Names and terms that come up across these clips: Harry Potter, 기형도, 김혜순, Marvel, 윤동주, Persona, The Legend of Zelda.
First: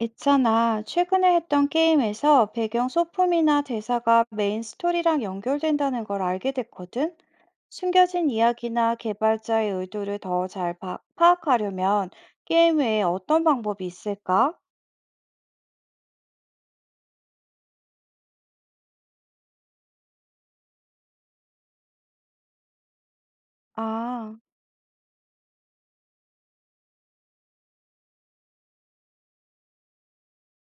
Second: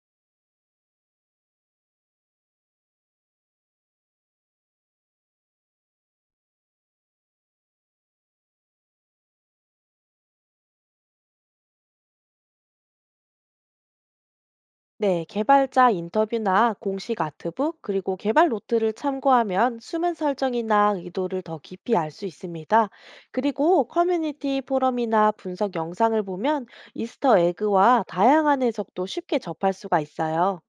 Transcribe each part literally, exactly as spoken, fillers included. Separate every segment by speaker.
Speaker 1: 있잖아, 최근에 했던 게임에서 배경 소품이나 대사가 메인 스토리랑 연결된다는 걸 알게 됐거든? 숨겨진 이야기나 개발자의 의도를 더 잘 파악하려면 게임 외에 어떤 방법이 있을까?
Speaker 2: 네, 개발자 인터뷰나 공식 아트북, 그리고 개발 노트를 참고하면 수면 설정이나 의도를 더 깊이 알 수 있습니다. 그리고
Speaker 1: 아,
Speaker 2: 커뮤니티 포럼이나 분석 영상을 보면 이스터 에그와 다양한 해석도 쉽게 접할 수가 있어요.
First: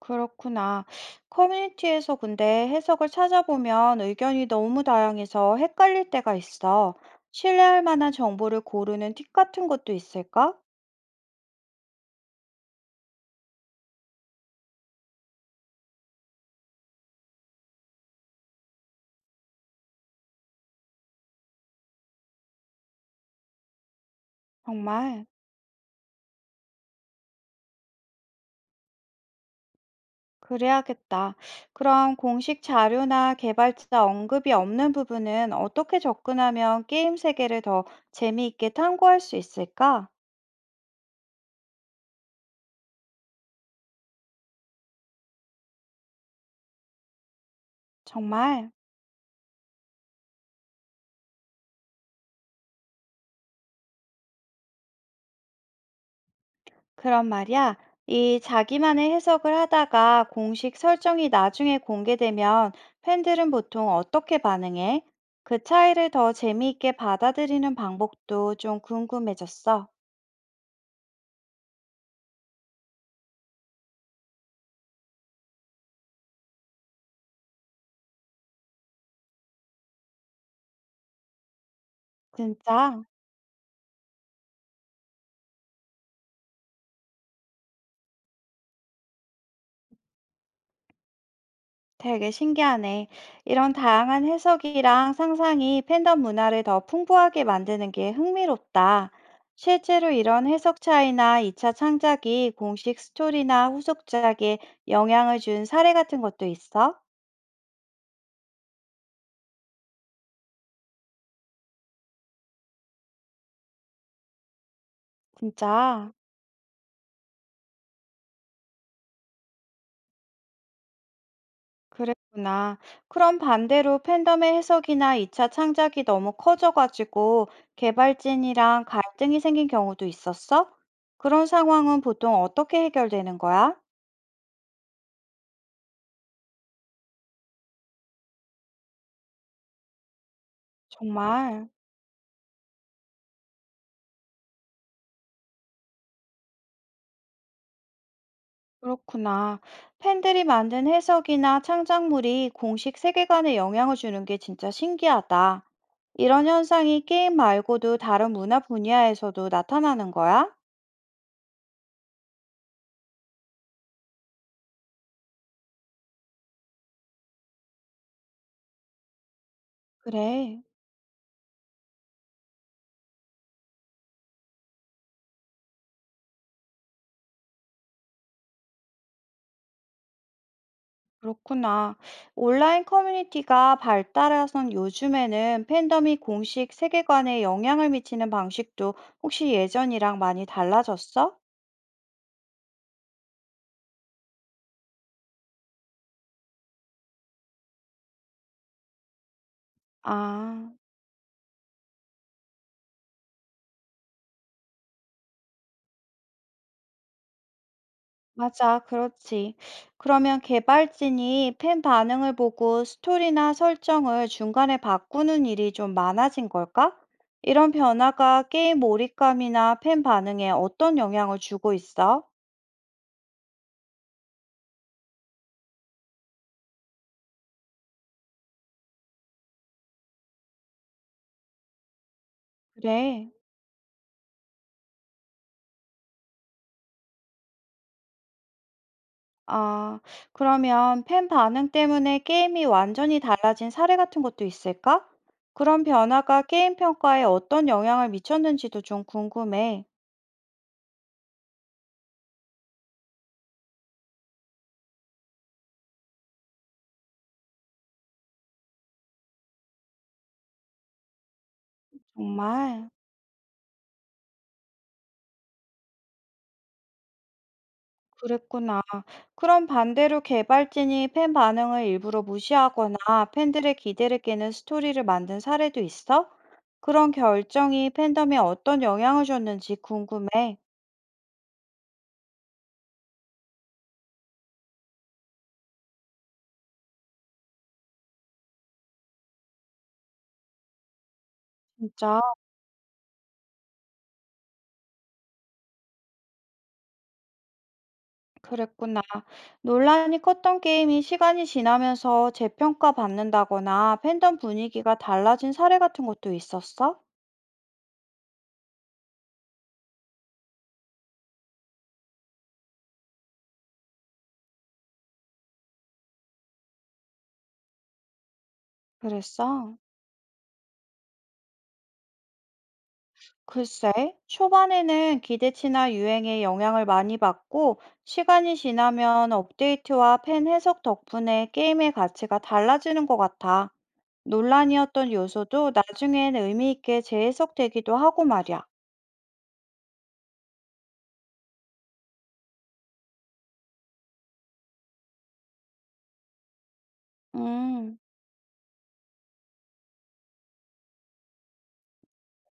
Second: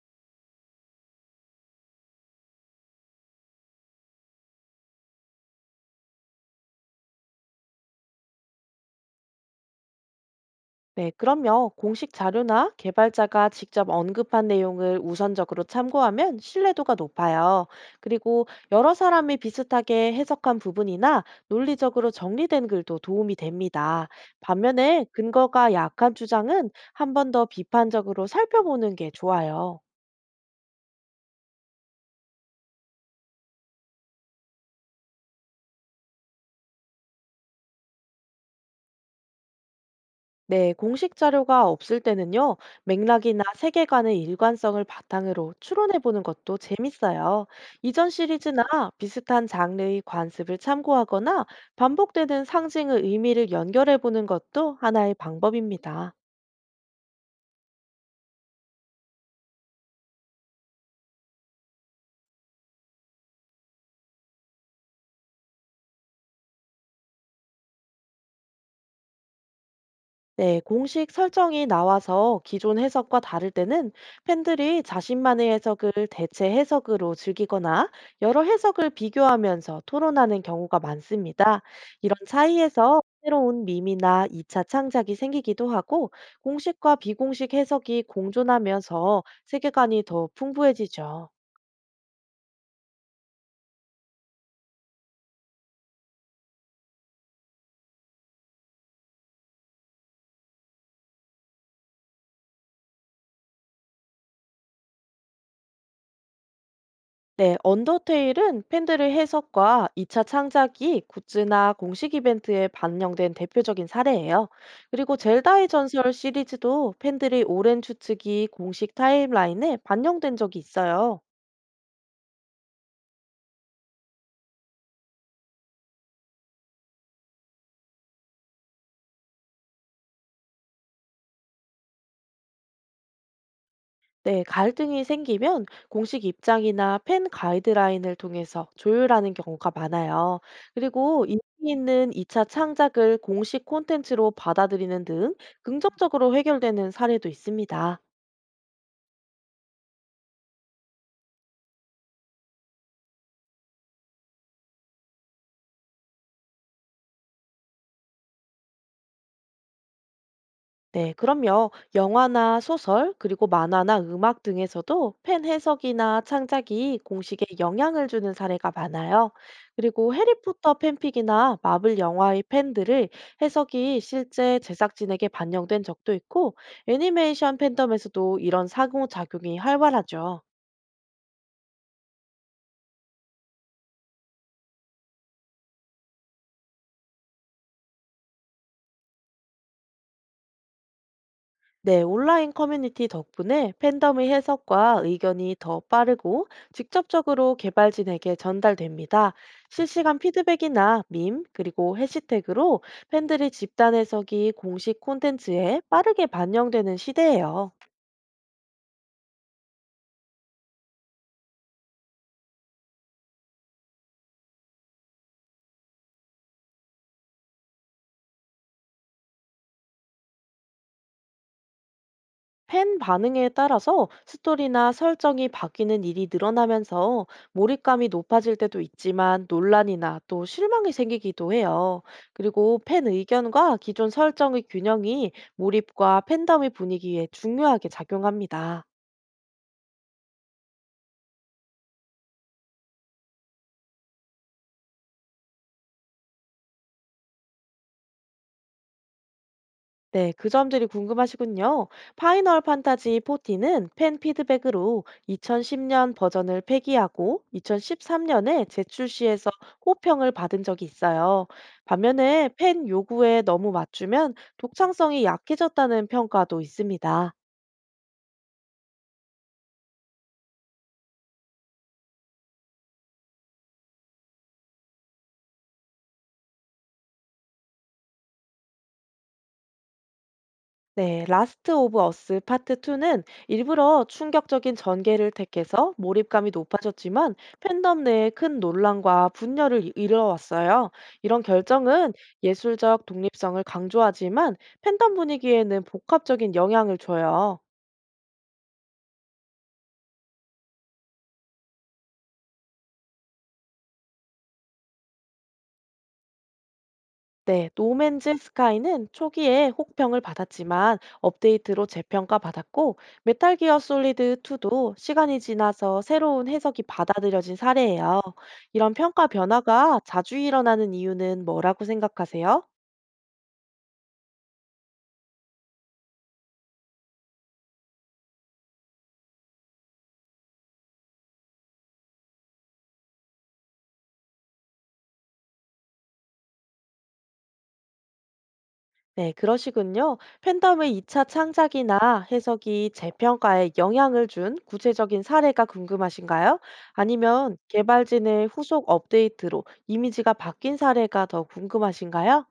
Speaker 1: 그렇구나. 커뮤니티에서 근데 해석을 찾아보면 의견이 너무 다양해서 헷갈릴 때가 있어. 신뢰할 만한 정보를 고르는 팁 같은 것도 있을까?
Speaker 2: 네, 그럼요. 공식 자료나 개발자가 직접 언급한 내용을 우선적으로 참고하면 신뢰도가 높아요. 그리고 여러 사람이 비슷하게 해석한 부분이나 논리적으로 정리된 글도 도움이 됩니다. 반면에
Speaker 1: 정말.
Speaker 2: 근거가 약한 주장은 한 번 더 비판적으로 살펴보는 게 좋아요.
Speaker 1: 그래야겠다. 그럼 공식 자료나 개발자 언급이 없는 부분은 어떻게 접근하면 게임 세계를 더 재미있게 탐구할 수 있을까?
Speaker 2: 네, 공식 자료가 없을 때는요, 맥락이나 세계관의 일관성을 바탕으로 추론해 보는 것도 재밌어요. 이전 시리즈나
Speaker 1: 정말.
Speaker 2: 비슷한 장르의 관습을 참고하거나 반복되는 상징의 의미를 연결해 보는 것도 하나의 방법입니다.
Speaker 1: 그런 말이야. 이 자기만의 해석을 하다가 공식 설정이 나중에 공개되면 팬들은 보통 어떻게 반응해? 그 차이를 더 재미있게 받아들이는 방법도 좀 궁금해졌어.
Speaker 2: 네, 공식 설정이 나와서 기존 해석과 다를 때는 팬들이 자신만의 해석을 대체 해석으로 즐기거나 여러 해석을 비교하면서 토론하는 경우가 많습니다. 이런 차이에서
Speaker 1: 진짜?
Speaker 2: 새로운 밈이나 이 차 창작이 생기기도 하고 공식과 비공식 해석이 공존하면서 세계관이 더 풍부해지죠.
Speaker 1: 되게 신기하네. 이런 다양한 해석이랑 상상이 팬덤 문화를 더 풍부하게 만드는 게 흥미롭다. 실제로 이런 해석 차이나 이 차 창작이 공식 스토리나 후속작에 영향을 준 사례 같은 것도 있어?
Speaker 2: 네, 언더테일은 팬들의 해석과 이 차 창작이 굿즈나 공식 이벤트에 반영된 대표적인 사례예요. 그리고 젤다의 전설
Speaker 1: 진짜?
Speaker 2: 시리즈도 팬들의 오랜 추측이 공식 타임라인에 반영된 적이 있어요.
Speaker 1: 그랬구나. 그럼 반대로 팬덤의 해석이나 이 차 창작이 너무 커져가지고 개발진이랑 갈등이 생긴 경우도 있었어? 그런 상황은 보통 어떻게 해결되는 거야?
Speaker 2: 네, 갈등이 생기면 공식 입장이나 팬 가이드라인을 통해서 조율하는 경우가 많아요. 그리고 인기
Speaker 1: 정말.
Speaker 2: 있는 이 차 창작을 공식 콘텐츠로 받아들이는 등 긍정적으로 해결되는 사례도 있습니다.
Speaker 1: 그렇구나. 팬들이 만든 해석이나 창작물이 공식 세계관에 영향을 주는 게 진짜 신기하다. 이런 현상이 게임 말고도 다른 문화 분야에서도 나타나는 거야?
Speaker 2: 네, 그럼요. 영화나 소설, 그리고 만화나 음악 등에서도 팬 해석이나 창작이 공식에 영향을 주는 사례가 많아요. 그리고
Speaker 1: 그래,
Speaker 2: 해리포터 팬픽이나 마블 영화의 팬들을 해석이 실제 제작진에게 반영된 적도 있고, 애니메이션 팬덤에서도 이런 상호작용이 활발하죠.
Speaker 1: 그렇구나. 온라인 커뮤니티가 발달해선 요즘에는 팬덤이 공식 세계관에 영향을 미치는 방식도 혹시 예전이랑 많이 달라졌어?
Speaker 2: 네, 온라인 커뮤니티 덕분에 팬덤의 해석과 의견이 더 빠르고 직접적으로 개발진에게 전달됩니다. 실시간
Speaker 1: 아.
Speaker 2: 피드백이나 밈, 그리고 해시태그로 팬들의 집단 해석이 공식 콘텐츠에 빠르게 반영되는 시대예요.
Speaker 1: 맞아, 그렇지. 그러면 개발진이 팬 반응을 보고 스토리나 설정을 중간에 바꾸는 일이 좀 많아진 걸까? 이런 변화가 게임 몰입감이나 팬 반응에 어떤 영향을 주고 있어?
Speaker 2: 팬 반응에 따라서 스토리나 설정이 바뀌는 일이 늘어나면서 몰입감이 높아질 때도 있지만 논란이나 또 실망이 생기기도 해요. 그리고 팬
Speaker 1: 그래.
Speaker 2: 의견과 기존 설정의 균형이 몰입과 팬덤의 분위기에 중요하게 작용합니다.
Speaker 1: 아, 그러면 팬 반응 때문에 게임이 완전히 달라진 사례 같은 것도 있을까? 그런 변화가 게임 평가에 어떤 영향을 미쳤는지도 좀 궁금해.
Speaker 2: 네, 그 점들이 궁금하시군요. 파이널 판타지 십사는 팬 피드백으로 이천십 년 버전을 폐기하고 이천십삼 년에 재출시해서 호평을 받은 적이 있어요. 반면에 팬
Speaker 1: 정말
Speaker 2: 요구에 너무 맞추면 독창성이 약해졌다는 평가도 있습니다.
Speaker 1: 그랬구나. 그럼 반대로 개발진이 팬 반응을 일부러 무시하거나 팬들의 기대를 깨는 스토리를 만든 사례도 있어? 그런 결정이 팬덤에 어떤 영향을 줬는지 궁금해.
Speaker 2: 네, 라스트 오브 어스 파트 이는 일부러 충격적인 전개를 택해서 몰입감이 높아졌지만 팬덤 내에 큰 논란과 분열을 이- 이뤄왔어요. 이런 결정은
Speaker 1: 진짜
Speaker 2: 예술적 독립성을 강조하지만 팬덤 분위기에는 복합적인 영향을 줘요.
Speaker 1: 그랬구나. 논란이 컸던 게임이 시간이 지나면서 재평가 받는다거나 팬덤 분위기가 달라진 사례 같은 것도 있었어?
Speaker 2: 네, 노맨즈 스카이는 초기에 혹평을 받았지만 업데이트로 재평가받았고 메탈 기어 솔리드 이도 시간이 지나서 새로운 해석이 받아들여진 사례예요. 이런 평가
Speaker 1: 그랬어?
Speaker 2: 변화가 자주 일어나는 이유는 뭐라고 생각하세요?
Speaker 1: 글쎄, 초반에는 기대치나 유행에 영향을 많이 받고, 시간이 지나면 업데이트와 팬 해석 덕분에 게임의 가치가 달라지는 것 같아. 논란이었던 요소도 나중엔 의미 있게 재해석되기도 하고 말이야.
Speaker 2: 네, 그러시군요. 팬덤의 이 차 창작이나 해석이 재평가에 영향을 준 구체적인 사례가 궁금하신가요? 아니면
Speaker 1: 음,
Speaker 2: 개발진의 후속 업데이트로 이미지가 바뀐 사례가 더 궁금하신가요?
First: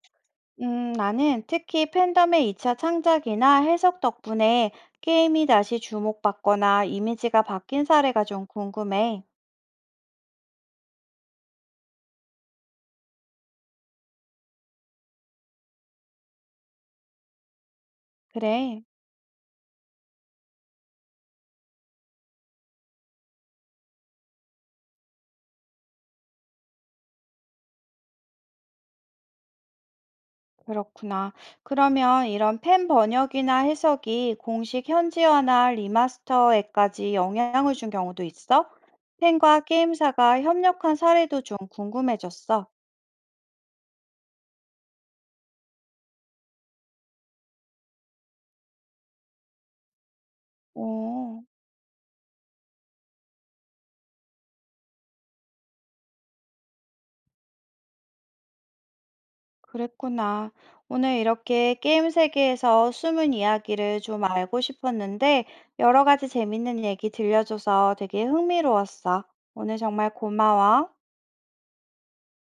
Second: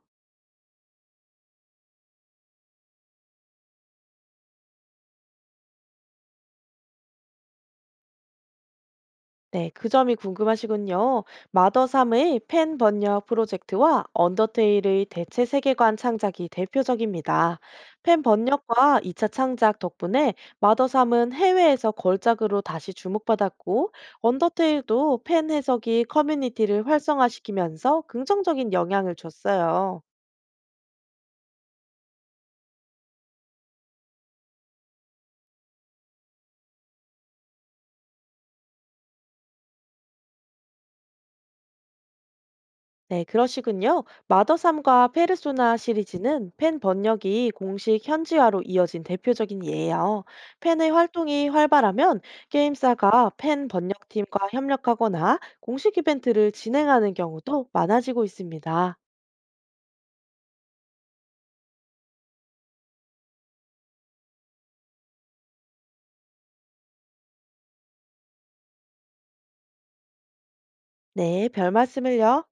Speaker 1: 음, 나는 특히 팬덤의 이차 창작이나 해석 덕분에 게임이 다시 주목받거나 이미지가 바뀐 사례가 좀 궁금해.
Speaker 2: 네, 그 점이 궁금하시군요. 마더삼의 팬 번역 프로젝트와 언더테일의 대체 세계관 창작이 대표적입니다. 팬
Speaker 1: 그래.
Speaker 2: 번역과 이 차 창작 덕분에 마더삼은 해외에서 걸작으로 다시 주목받았고, 언더테일도 팬 해석이 커뮤니티를 활성화시키면서 긍정적인 영향을 줬어요.
Speaker 1: 그렇구나. 그러면 이런 팬 번역이나 해석이 공식 현지화나 리마스터에까지 영향을 준 경우도 있어? 팬과 게임사가 협력한 사례도 좀 궁금해졌어.
Speaker 2: 네, 그러시군요. 마더삼과 페르소나 시리즈는 팬 번역이 공식 현지화로 이어진 대표적인 예예요. 팬의
Speaker 1: 오,
Speaker 2: 활동이 활발하면 게임사가 팬 번역팀과 협력하거나 공식 이벤트를 진행하는 경우도 많아지고 있습니다.
Speaker 1: 그랬구나. 오늘 이렇게 게임 세계에서 숨은 이야기를 좀 알고 싶었는데, 여러 가지 재밌는 얘기 들려줘서 되게 흥미로웠어. 오늘 정말 고마워.
Speaker 2: 네, 별 말씀을요.